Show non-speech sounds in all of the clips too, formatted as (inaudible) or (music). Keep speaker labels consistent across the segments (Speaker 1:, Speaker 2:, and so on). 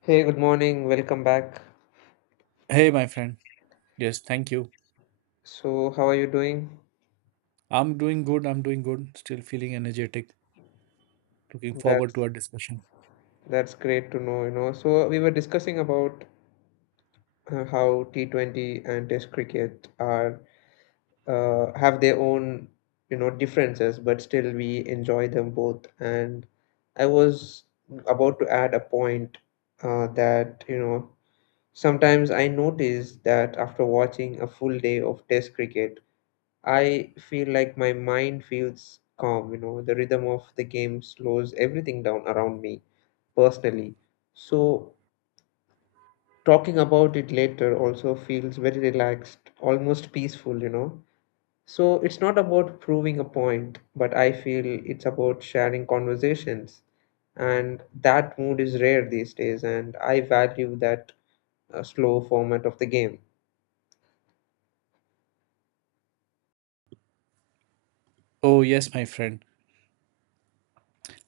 Speaker 1: Hey, good morning. Welcome back.
Speaker 2: Hey, my friend. Yes, thank you.
Speaker 1: So, how are you doing?
Speaker 2: I'm doing good. I'm doing good. Still feeling energetic. Looking forward
Speaker 1: That's
Speaker 2: to our discussion.
Speaker 1: that's great to know, you know. So, we were discussing about how T20 and Test cricket are, have their own, you know, differences, but still we enjoy them both. And I was about to add a point, that, you know, sometimes I notice that after watching a full day of Test cricket, I feel like my mind feels calm, you know, the rhythm of the game slows everything down around me personally. So talking about it later also feels very relaxed, almost peaceful, you know. So it's not about proving a point, but I feel it's about sharing conversations. And that mood is rare these days, and I value that slow format of the game.
Speaker 2: Oh, yes, my friend.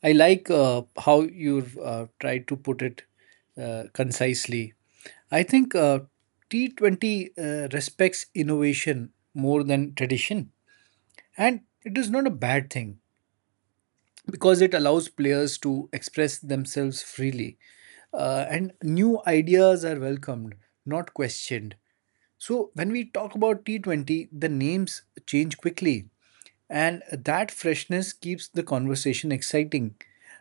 Speaker 2: I like how you've tried to put it concisely. I think T20 respects innovation more than tradition. And it is not a bad thing, because it allows players to express themselves freely, and new ideas are welcomed, not questioned. So when we talk about T20, the names change quickly, and that freshness keeps the conversation exciting.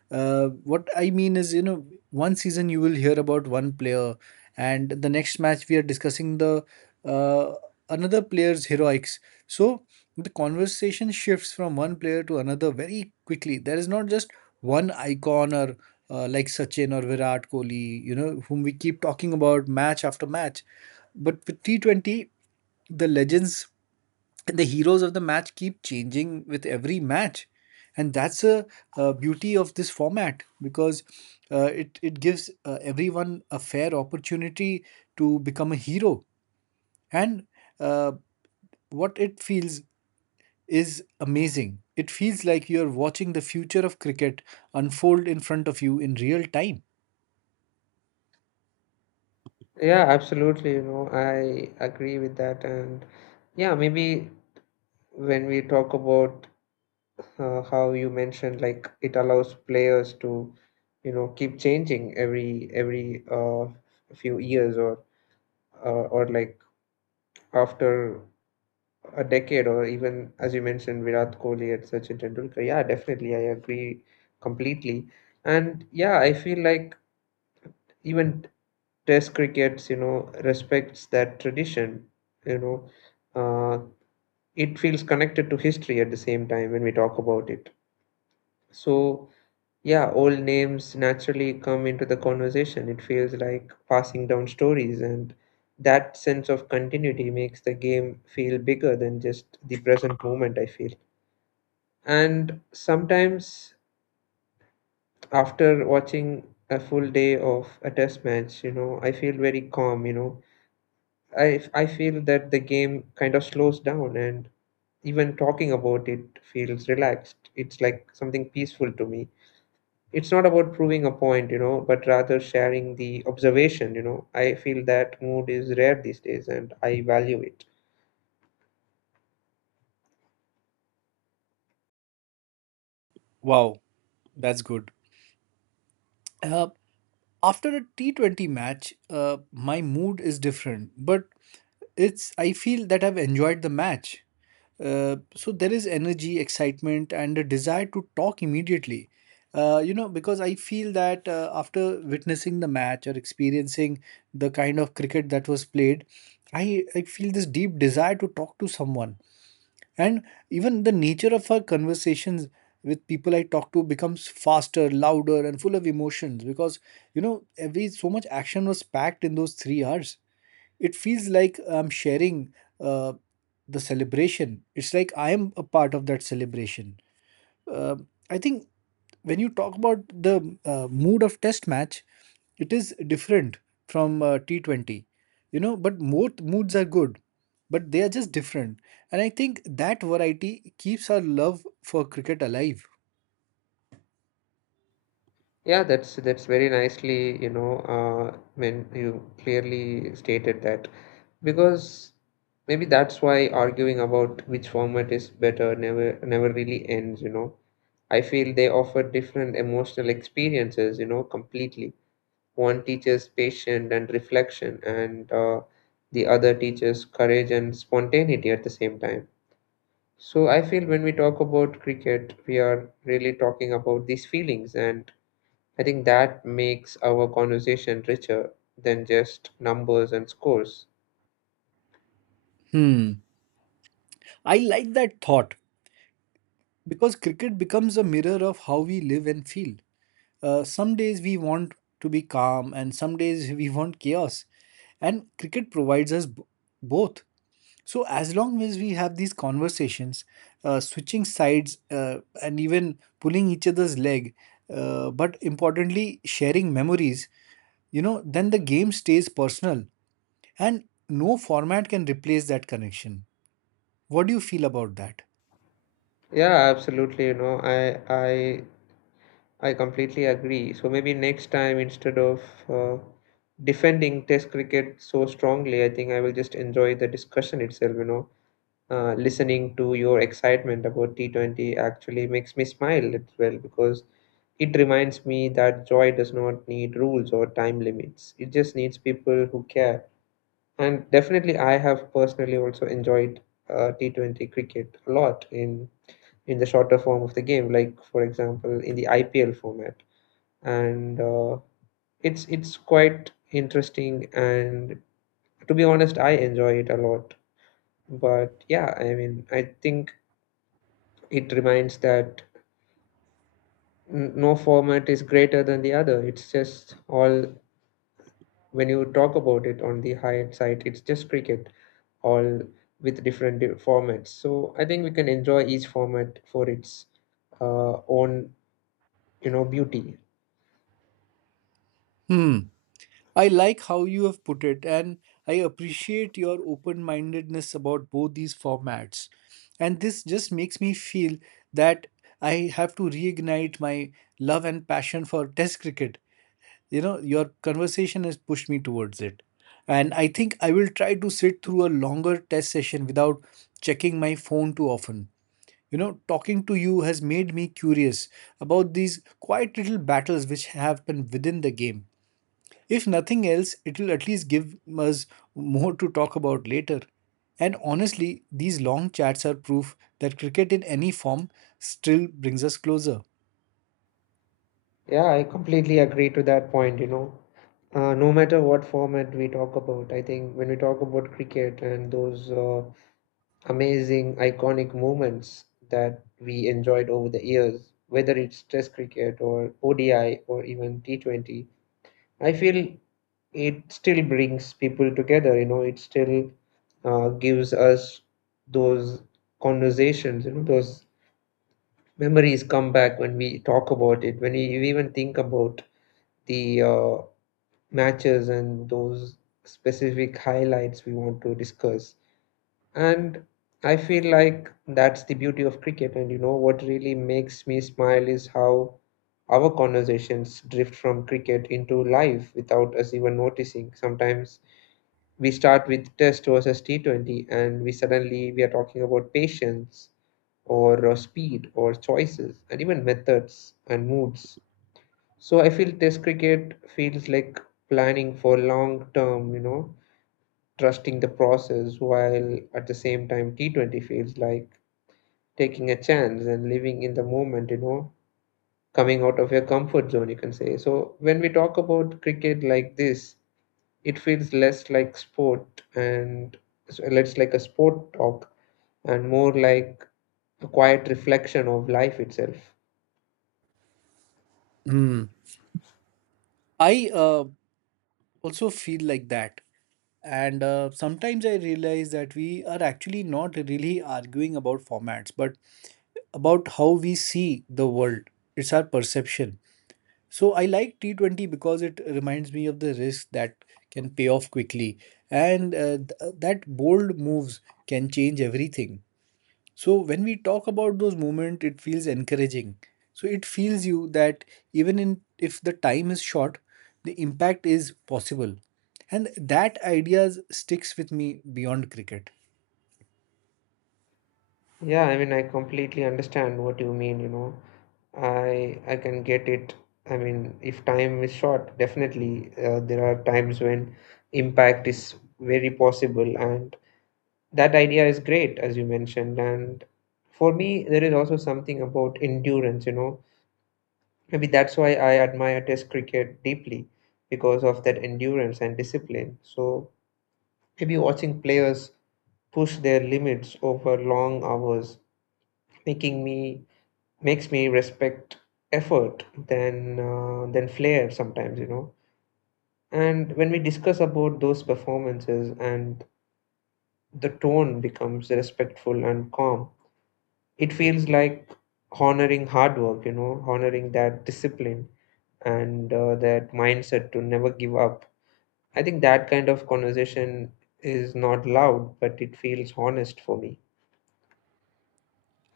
Speaker 2: What I mean is, you know, one season you will hear about one player, and the next match we are discussing the uh, another player's heroics. So the conversation shifts from one player to another very quickly. There is not just one icon or like Sachin or Virat Kohli, you know, whom we keep talking about match after match. But with T20, the legends and the heroes of the match keep changing with every match. And that's a, beauty of this format because it gives everyone a fair opportunity to become a hero. And uh, what it feels is amazing. It feels like you're watching the future of cricket unfold in front of you in real time.
Speaker 1: Yeah, absolutely, you know, I agree with that. And yeah, maybe when we talk about, how you mentioned, like it allows players to, you know, keep changing every few years, uh, or like after a decade, or even as you mentioned, Virat Kohli and Sachin Tendulkar. Yeah, definitely I agree completely. And yeah, I feel like even test crickets, you know, respects that tradition, you know. uh, it feels connected to history at the same time when we talk about it. So yeah, old names naturally come into the conversation. It feels like passing down stories, and that sense of continuity makes the game feel bigger than just the present moment, I feel. And sometimes, after watching a full day of a test match, you know, I feel very calm, you know. I feel that the game kind of slows down, and even talking about it feels relaxed. It's like something peaceful to me. It's not about proving a point, you know, but rather sharing the observation, you know. I feel that mood is rare these days and I value it.
Speaker 2: Wow, that's good. Uh, After a T20 match, my mood is different, but it's, I feel that I've enjoyed the match. So there is energy, excitement, and a desire to talk immediately. You know, because I feel that after witnessing the match or experiencing the kind of cricket that was played, I feel this deep desire to talk to someone, and even the nature of our conversations with people I talk to becomes faster, louder, and full of emotions because, you know, every so much action was packed in those 3 hours. It feels like I'm sharing uh, the celebration. It's like I am a part of that celebration. uh, I think when you talk about the mood of test match, it is different from T20, you know, but both moods are good, but they are just different. And I think that variety keeps our love for cricket alive.
Speaker 1: Yeah, that's very nicely, you know, when you clearly stated that. Because maybe that's why arguing about which format is better never really ends, you know. I feel they offer different emotional experiences, you know, completely. One teaches patience and reflection, and, the other teaches courage and spontaneity at the same time. So I feel when we talk about cricket, we are really talking about these feelings, and I think that makes our conversation richer than just numbers and scores.
Speaker 2: Hmm. I like that thought because cricket becomes a mirror of how we live and feel. Some days we want to be calm, and some days we want chaos. And cricket provides us both. So as long as we have these conversations, switching sides and even pulling each other's leg, but importantly sharing memories, you know, then the game stays personal, and no format can replace that connection. What do you feel about that?
Speaker 1: Yeah, absolutely. You know, I I completely agree. So maybe next time, instead of, uh, defending Test cricket so strongly, I think I will just enjoy the discussion itself. You know, listening to your excitement about T20 actually makes me smile as well, because it reminds me that joy does not need rules or time limits. It just needs people who care. And definitely, I have personally also enjoyed, T20 cricket a lot in the shorter form of the game, like for example in the IPL format. And it's quite interesting, and to be honest, I enjoy it a lot. But yeah, I mean, I think it reminds that no format is greater than the other. It's just all, when you talk about it on the high side, it's just cricket, all with different formats. So I think we can enjoy each format for its, own, you know, beauty.
Speaker 2: Hmm. I like how you have put it, and I appreciate your open-mindedness about both these formats. And this just makes me feel that I have to reignite my love and passion for Test cricket. You know, your conversation has pushed me towards it, and I think I will try to sit through a longer test session without checking my phone too often. You know, talking to you has made me curious about these quiet little battles which happen within the game. If nothing else, it will at least give us more to talk about later. And honestly, these long chats are proof that cricket in any form still brings us closer.
Speaker 1: Yeah, I completely agree to that point, you know. No matter what format we talk about, I think when we talk about cricket and those, amazing, iconic moments that we enjoyed over the years, whether it's Test cricket or ODI or even T20. I feel it still brings people together, you know, it still, gives us those conversations, you know, those memories come back when we talk about it, when you even think about the, matches and those specific highlights we want to discuss. And I feel like that's the beauty of cricket. And you know what really makes me smile is how our conversations drift from cricket into life without us even noticing. Sometimes we start with Test versus T20, and we suddenly we are talking about patience or, speed or choices and even methods and moods. So I feel Test cricket feels like planning for long term. You know, trusting the process, while at the same time T20 feels like taking a chance and living in the moment, you know, coming out of your comfort zone, you can say. So when we talk about cricket like this, it feels less like sport, and so less like a sport talk and more like a quiet reflection of life itself.
Speaker 2: Hmm. I also feel like that. And sometimes I realize that we are actually not really arguing about formats, but about how we see the world. It's our perception. So I like T20 because it reminds me of the risk that can pay off quickly. And that bold moves can change everything. So when we talk about those moments, it feels encouraging. So it feels you that even in if the time is short, the impact is possible. And that idea sticks with me beyond cricket.
Speaker 1: Yeah, I mean, I completely understand what you mean, you know. I can get it. I mean, if time is short, definitely, there are times when impact is very possible, and that idea is great, as you mentioned. And for me, there is also something about endurance, you know. Maybe that's why I admire Test cricket deeply, because of that endurance and discipline. So maybe watching players push their limits over long hours, making me makes me respect effort than, than flair sometimes, you know. And when we discuss about those performances and the tone becomes respectful and calm, it feels like honoring hard work, you know, honoring that discipline, and, that mindset to never give up. I think that kind of conversation is not loud, but it feels honest for me.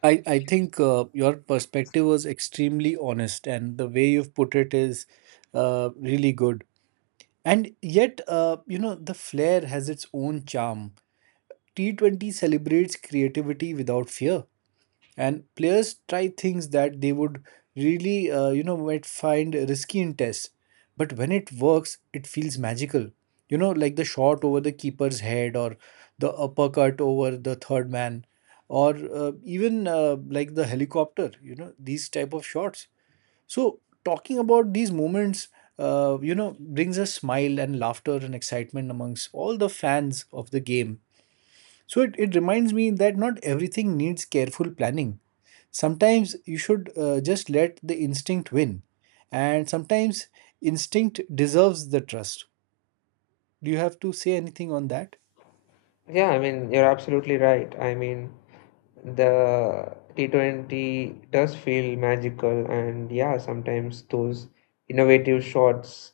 Speaker 2: I think your perspective was extremely honest, and the way you've put it is really good. And yet, you know, the flair has its own charm. T20 celebrates creativity without fear, and players try things that they would really, you know, might find risky in tests, but when it works it feels magical. You know, like the shot over the keeper's head, or the uppercut over the third man, or even like the helicopter, you know, these type of shots. So talking about these moments, you know, brings a smile and laughter and excitement amongst all the fans of the game. So it reminds me that not everything needs careful planning. Sometimes you should just let the instinct win, and sometimes instinct deserves the trust. Do you have to say anything on that?
Speaker 1: Yeah, I mean, you're absolutely right. I mean, the T20 does feel magical, and yeah, sometimes those innovative shots,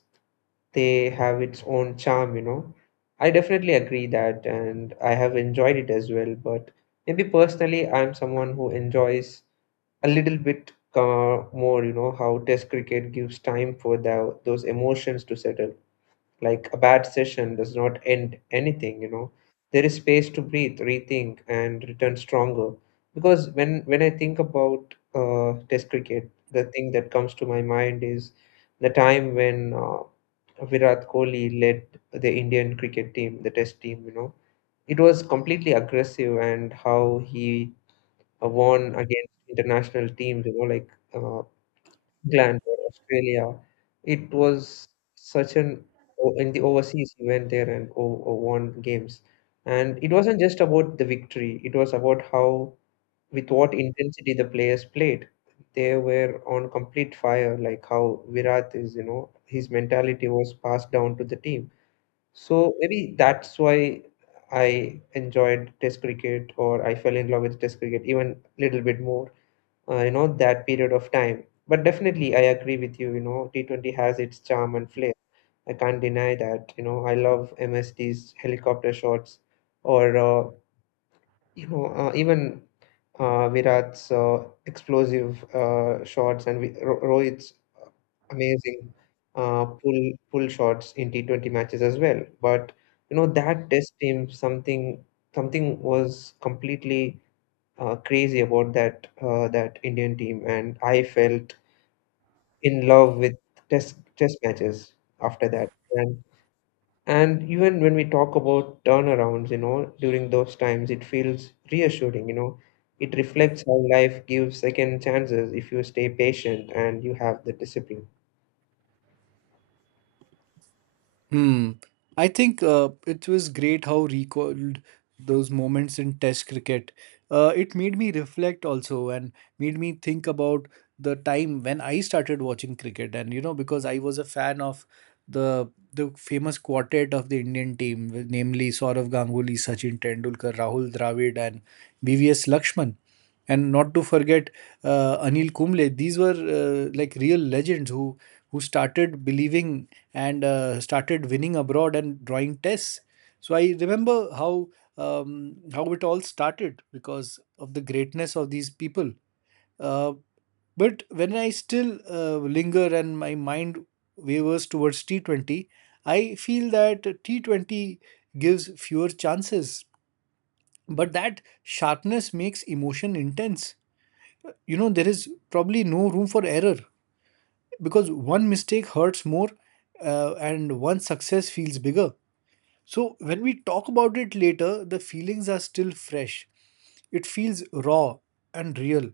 Speaker 1: they have its own charm, you know. I definitely agree that, and I have enjoyed it as well. But maybe personally, I'm someone who enjoys a little bit, more, you know, how Test cricket gives time for the, those emotions to settle. Like a bad session does not end anything, you know. There is space to breathe, rethink, and return stronger. Because when I think about, Test cricket, the thing that comes to my mind is the time when, Virat Kohli led the Indian cricket team, the Test team. You know, it was completely aggressive, and how he, won against international teams. You know, like, uh, England or Australia. It was such an in the overseas he went there and won games, and it wasn't just about the victory. It was about how, with what intensity the players played. They were on complete fire, like how Virat is. You know, his mentality was passed down to the team. So maybe that's why I enjoyed Test cricket, or I fell in love with Test cricket even a little bit more, you know, that period of time. But definitely I agree with you, you know, t20 has its charm and flair. I can't deny that, you know. I love MSD's helicopter shots, or, you know, even, Virat's, explosive, shots, and Rohit's amazing, pull shots in T20 matches as well. But you know, that test team, something was completely, crazy about that, that Indian team, and I felt in love with test matches after that. And even when we talk about turnarounds, you know, during those times, it feels reassuring. You know, it reflects how life gives second chances if you stay patient and you have the discipline.
Speaker 2: Hmm. I think it was great how recalled those moments in Test cricket. It made me reflect also, and made me think about the time when I started watching cricket. And you know, because I was a fan of the famous quartet of the Indian team, namely Saurav Ganguly, Sachin Tendulkar, Rahul Dravid, and VVS Lakshman. And not to forget Anil Kumble. These were like real legends who started believing and started winning abroad and drawing tests. So I remember how it all started because of the greatness of these people. Uh, but when I still linger and my mind wavers towards T20, I feel that T20 gives fewer chances, but that sharpness makes emotion intense. You know, there is probably no room for error because one mistake hurts more, and one success feels bigger. So when we talk about it later, the feelings are still fresh. It feels raw and real.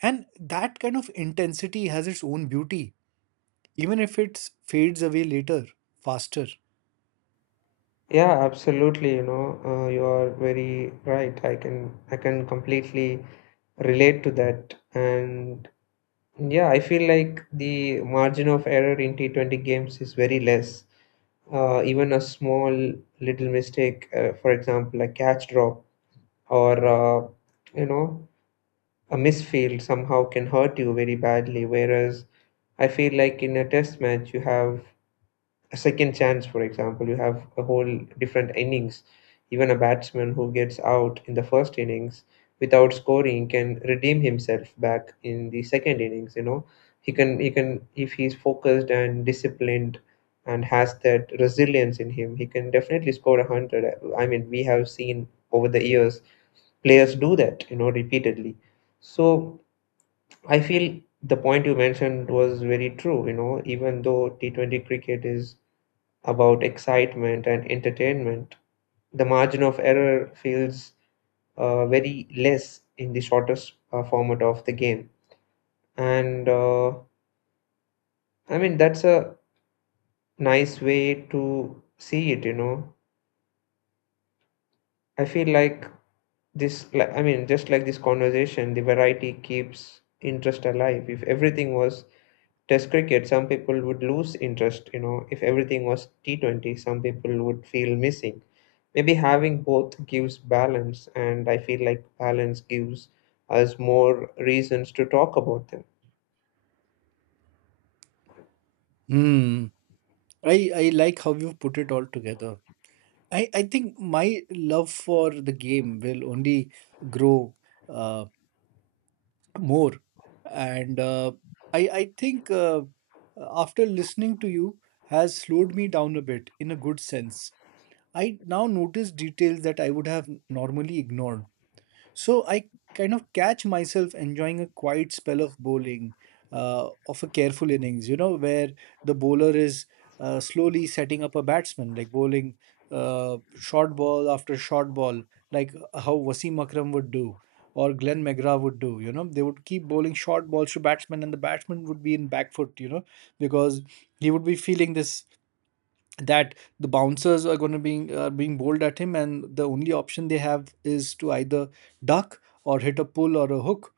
Speaker 2: And that kind of intensity has its own beauty, even if it fades away later, faster.
Speaker 1: Yeah, absolutely. You know, you are very right. I can completely relate to that. And yeah, I feel like the margin of error in T20 games is very less. Even a small little mistake, for example, a catch drop, or, you know, a misfield somehow can hurt you very badly. Whereas I feel like in a test match you have a second chance, for example. You have a whole different innings. Even a batsman who gets out in the first innings without scoring can redeem himself back in the second innings. You know, he can, if he's focused and disciplined and has that resilience in him, he can definitely score a hundred. I mean, we have seen over the years players do that. You know, repeatedly. So I feel the point you mentioned was very true. You know, even though T20 cricket is about excitement and entertainment, the margin of error feels, very less in the shortest, format of the game. And, I mean, that's a nice way to see it, you know. I feel like this, like, I mean, just like this conversation, the variety keeps interest alive. If everything was test cricket, some people would lose interest. You know, if everything was T20, some people would feel missing. Maybe having both gives balance, and I feel like balance gives us more reasons to talk about them.
Speaker 2: Hmm. I like how you put it all together. I think my love for the game will only grow uh, more. And I think after listening to you has slowed me down a bit in a good sense. I now notice details that I would have normally ignored. So I kind of catch myself enjoying a quiet spell of bowling, of a careful innings, you know, where the bowler is slowly setting up a batsman, like bowling short ball after short ball, like how Wasim Akram would do, or Glenn McGrath would do. You know, they would keep bowling short balls to batsmen, and the batsman would be in back foot, you know, because he would be feeling this that the bouncers are going to be, are being bowled at him, and the only option they have is to either duck or hit a pull or a hook.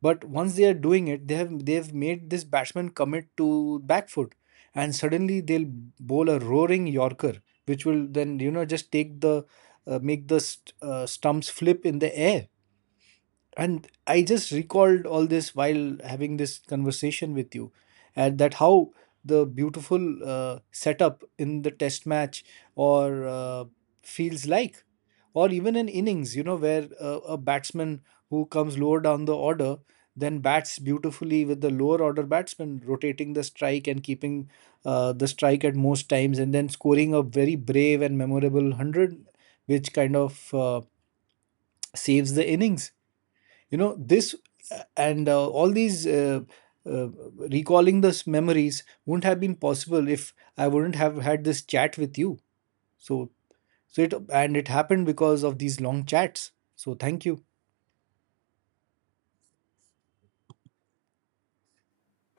Speaker 2: But once they are doing it, they've made this batsman commit to back foot, and suddenly they'll bowl a roaring yorker, which will then, you know, just take the, make the stumps flip in the air. And I just recalled all this while having this conversation with you, and that how the beautiful setup in the test match or, feels like, or even in innings, you know, where a batsman who comes lower down the order then bats beautifully with the lower order batsman rotating the strike and keeping the strike at most times, and then scoring a very brave and memorable 100, which kind of saves the innings. You know, this and all these uh, recalling those memories wouldn't have been possible if I wouldn't have had this chat with you. so so it it happened because of these long chats, so thank you.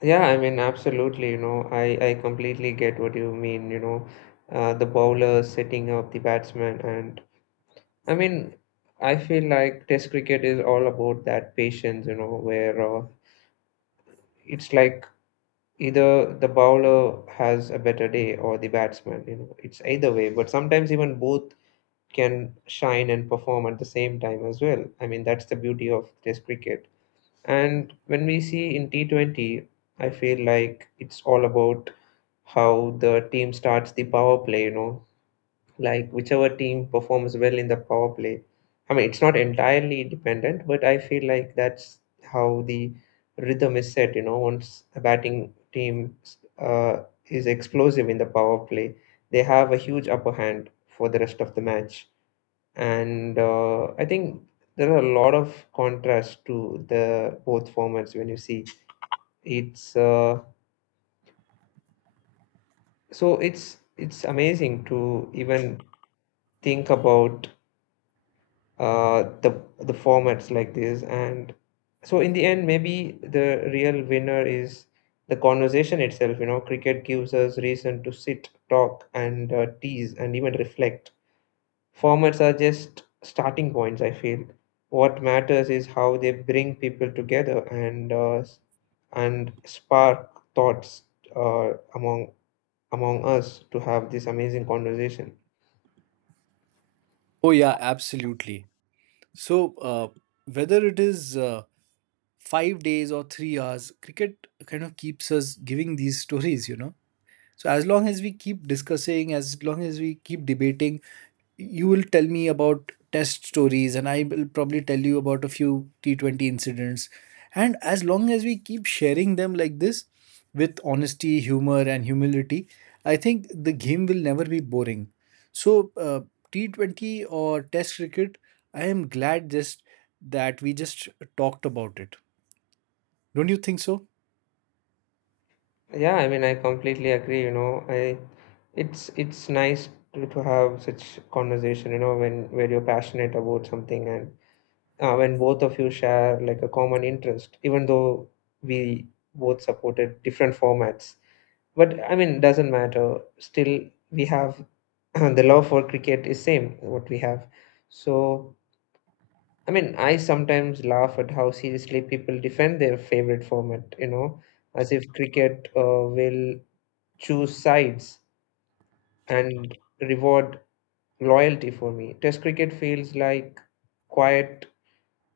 Speaker 1: Yeah, I mean, absolutely. You know, I completely get what you mean. You know, the bowler setting up the batsman, and I mean, I feel like Test cricket is all about that patience, you know, where it's like either the bowler has a better day or the batsman, you know, it's either way. But sometimes even both can shine and perform at the same time as well. I mean, that's the beauty of Test cricket. And when we see in T20, I feel like it's all about how the team starts the power play, you know, like whichever team performs well in the power play. I mean, it's not entirely dependent, but I feel like that's how the rhythm is set. You know, once a batting team uh, is explosive in the power play, they have a huge upper hand for the rest of the match. And I think there are a lot of contrast to the both formats when you see it's uh, it's amazing to even think about the formats like this. And so in the end, maybe the real winner is the conversation itself. You know, cricket gives us reason to sit, talk, and tease and even reflect. Formats are just starting points, I feel. What matters is how they bring people together and and spark thoughts among among us to have this amazing conversation.
Speaker 2: Oh, yeah, absolutely. So, whether it is 5 days or 3 hours, cricket kind of keeps us giving these (laughs) stories, you know. So as long as we keep discussing, as long as we keep debating, you will tell me about test stories and I will probably tell you about a few T20 incidents. And as long as we keep sharing them like this with honesty, humor, and humility, I think the game will never be boring. So, T20 or test cricket, I am glad just that we just talked about it. Don't you think so?
Speaker 1: Yeah, I mean, I completely agree, you know. I It's nice to have such conversation, you know, when where you're passionate about something, and when both of you share like a common interest, even though we both supported different formats. But I mean, doesn't matter. Still, we have (clears throat) the love for cricket is same what we have. So I mean, I sometimes laugh at how seriously people defend their favorite format, you know, as if cricket will choose sides and reward loyalty. For me, Test cricket feels like quiet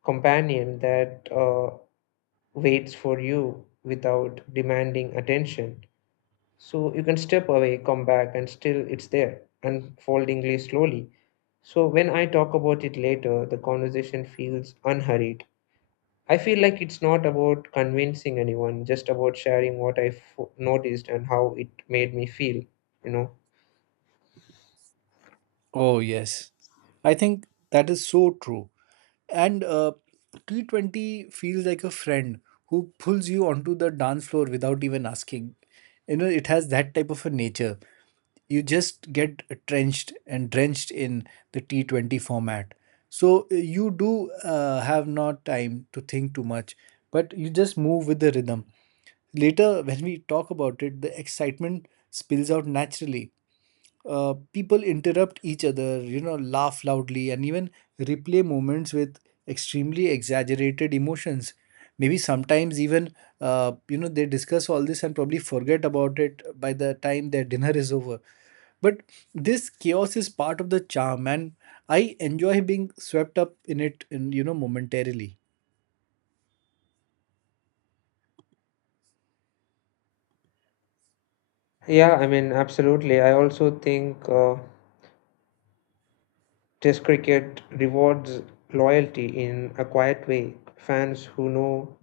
Speaker 1: companion that waits for you without demanding attention. So you can step away, come back, and still it's there, unfoldingly slowly. So when I talk about it later, the conversation feels unhurried. I feel like it's not about convincing anyone, just about sharing what noticed and how it made me feel, you know.
Speaker 2: Oh, yes. I think that is so true. And T20 feels like a friend who pulls you onto the dance floor without even asking. You know, it has that type of a nature. You just get trenched and drenched in the T20 format. So you do have not time to think too much, but you just move with the rhythm. Later, when we talk about it, the excitement spills out naturally. People interrupt each other, you know, laugh loudly, and even replay moments with extremely exaggerated emotions. Maybe sometimes even, you know, they discuss all this and probably forget about it by the time their dinner is over. But this chaos is part of the charm, and I enjoy being swept up in it, in, you know, momentarily.
Speaker 1: Yeah, I mean, absolutely. I also think Test cricket rewards loyalty in a quiet way. Fans who know,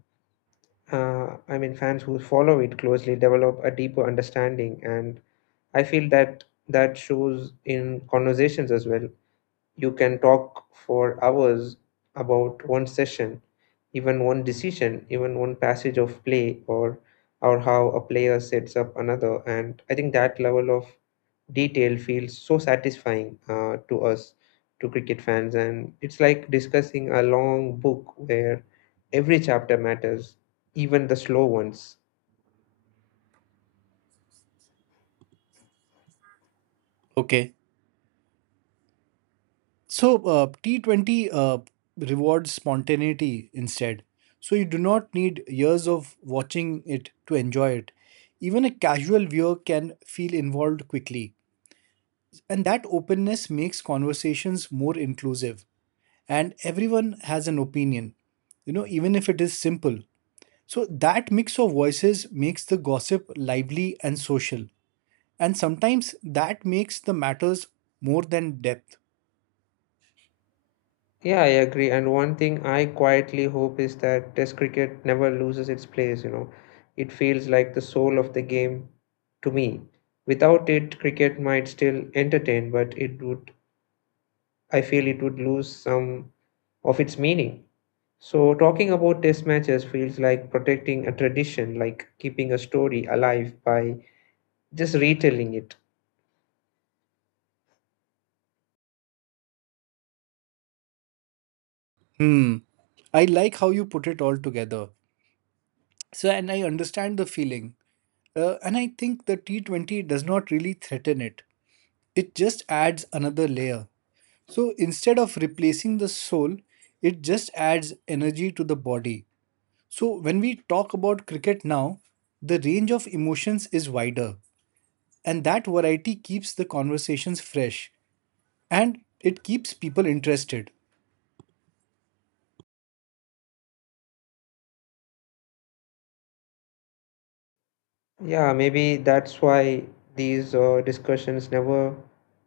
Speaker 1: fans who follow it closely develop a deeper understanding, and I feel that that shows in conversations as well. You can talk for hours about one session, even one decision, even one passage of play, or how a player sets up another. And I think that level of detail feels so satisfying to us, to cricket fans, and it's like discussing a long book where every chapter matters, even the slow ones.
Speaker 2: Okay. So T20 rewards spontaneity instead. So you do not need years of watching it to enjoy it. Even a casual viewer can feel involved quickly. And that openness makes conversations more inclusive. And everyone has an opinion, you know, even if it is simple. So that mix of voices makes the gossip lively and social. And sometimes that makes the matters more than depth.
Speaker 1: Yeah, I agree. And one thing I quietly hope is that Test cricket never loses its place, you know. It feels like the soul of the game to me. Without it, cricket might still entertain, but it would, I feel it would lose some of its meaning. So, talking about Test matches feels like protecting a tradition, like keeping a story alive by just retelling it.
Speaker 2: Hmm. I like how you put it all together. So, and I understand the feeling. And I think the T20 does not really threaten it, it just adds another layer. So, instead of replacing the soul, it just adds energy to the body. So, when we talk about cricket now, the range of emotions is wider, and that variety keeps the conversations fresh and it keeps people interested.
Speaker 1: Yeah, maybe that's why these discussions never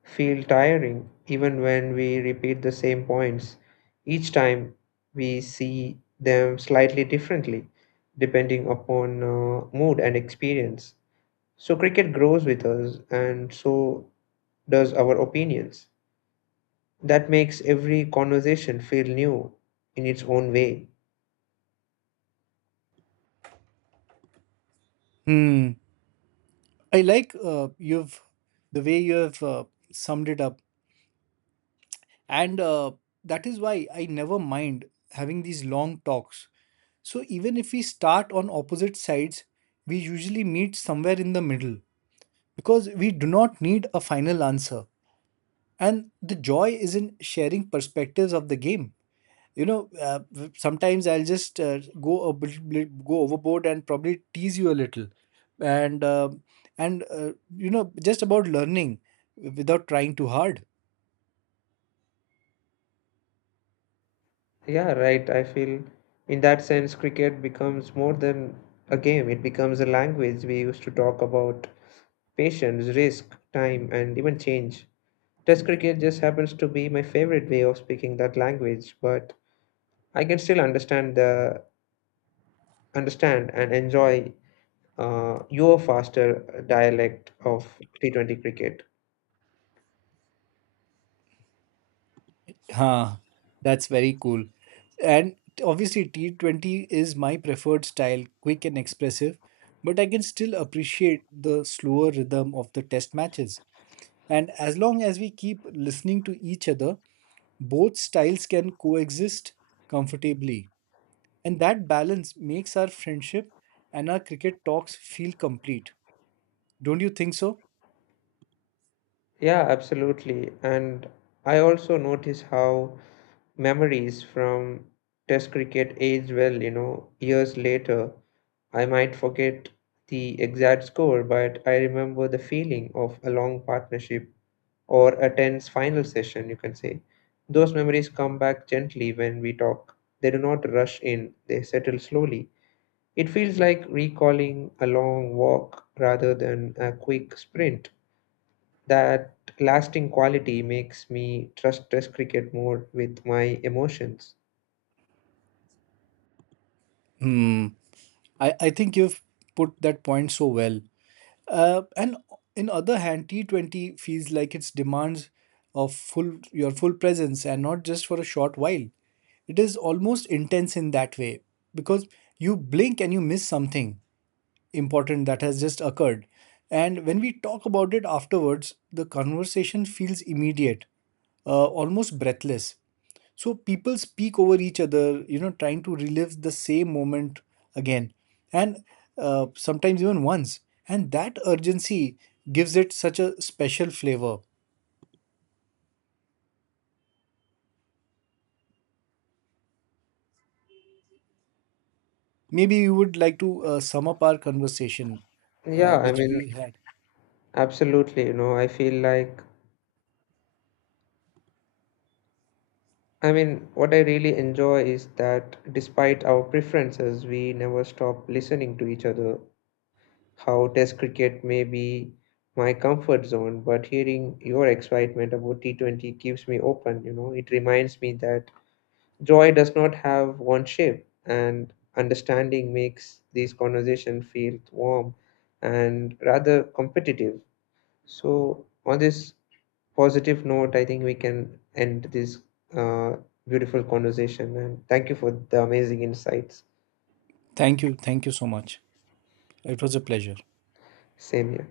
Speaker 1: feel tiring, even when we repeat the same points. Each time we see them slightly differently, depending upon mood and experience. So, cricket grows with us, and so does our opinions. That makes every conversation feel new in its own way.
Speaker 2: Hmm. I like you've the way you have summed it up. And that is why I never mind having these long talks. So even if we start on opposite sides, we usually meet somewhere in the middle because we do not need a final answer. And the joy is in sharing perspectives of the game. You know, sometimes I'll just go a bit, go overboard and probably tease you a little, and uh, and you know, just about learning without trying too hard.
Speaker 1: Yeah, right. I feel in that sense, cricket becomes more than a game, it becomes a language. We use to talk about patience, risk, time, and even change. Test cricket just happens to be my favorite way of speaking that language, but I can still understand the understand and enjoy your faster dialect of T20 cricket.
Speaker 2: Huh, that's very cool. And obviously, T20 is my preferred style, quick and expressive, but I can still appreciate the slower rhythm of the test matches. And as long as we keep listening to each other, both styles can coexist comfortably. And that balance makes our friendship and our cricket talks feel complete. Don't you think so?
Speaker 1: Yeah, absolutely. And I also notice how memories from test cricket age well, you know, years later. I might forget the exact score, but I remember the feeling of a long partnership or a tense final session, you can say. Those memories come back gently when we talk. They do not rush in, they settle slowly. It feels like recalling a long walk rather than a quick sprint. That lasting quality makes me trust test cricket more with my emotions.
Speaker 2: Hmm. I think you've put that point so well. And in other hand, T20 feels like it demands of full your full presence and not just for a short while. It is almost intense in that way because you blink and you miss something important that has just occurred. And when we talk about it afterwards, the conversation feels immediate, almost breathless. So people speak over each other, you know, trying to relive the same moment again, and sometimes even once. And that urgency gives it such a special flavor. Maybe you would like to sum up our conversation,
Speaker 1: Yeah, I
Speaker 2: which
Speaker 1: mean,
Speaker 2: we had.
Speaker 1: absolutely. You know, I feel like, I mean, what I really enjoy is that despite our preferences, we never stop listening to each other. How Test cricket may be my comfort zone, but hearing your excitement about T20 keeps me open. You know, it reminds me that joy does not have one shape, and understanding makes these conversations feel warm and rather competitive. So, on this positive note, I think we can end this uh, beautiful conversation. And thank you for the amazing insights.
Speaker 2: Thank you. Thank you so much. It was a pleasure.
Speaker 1: Same here.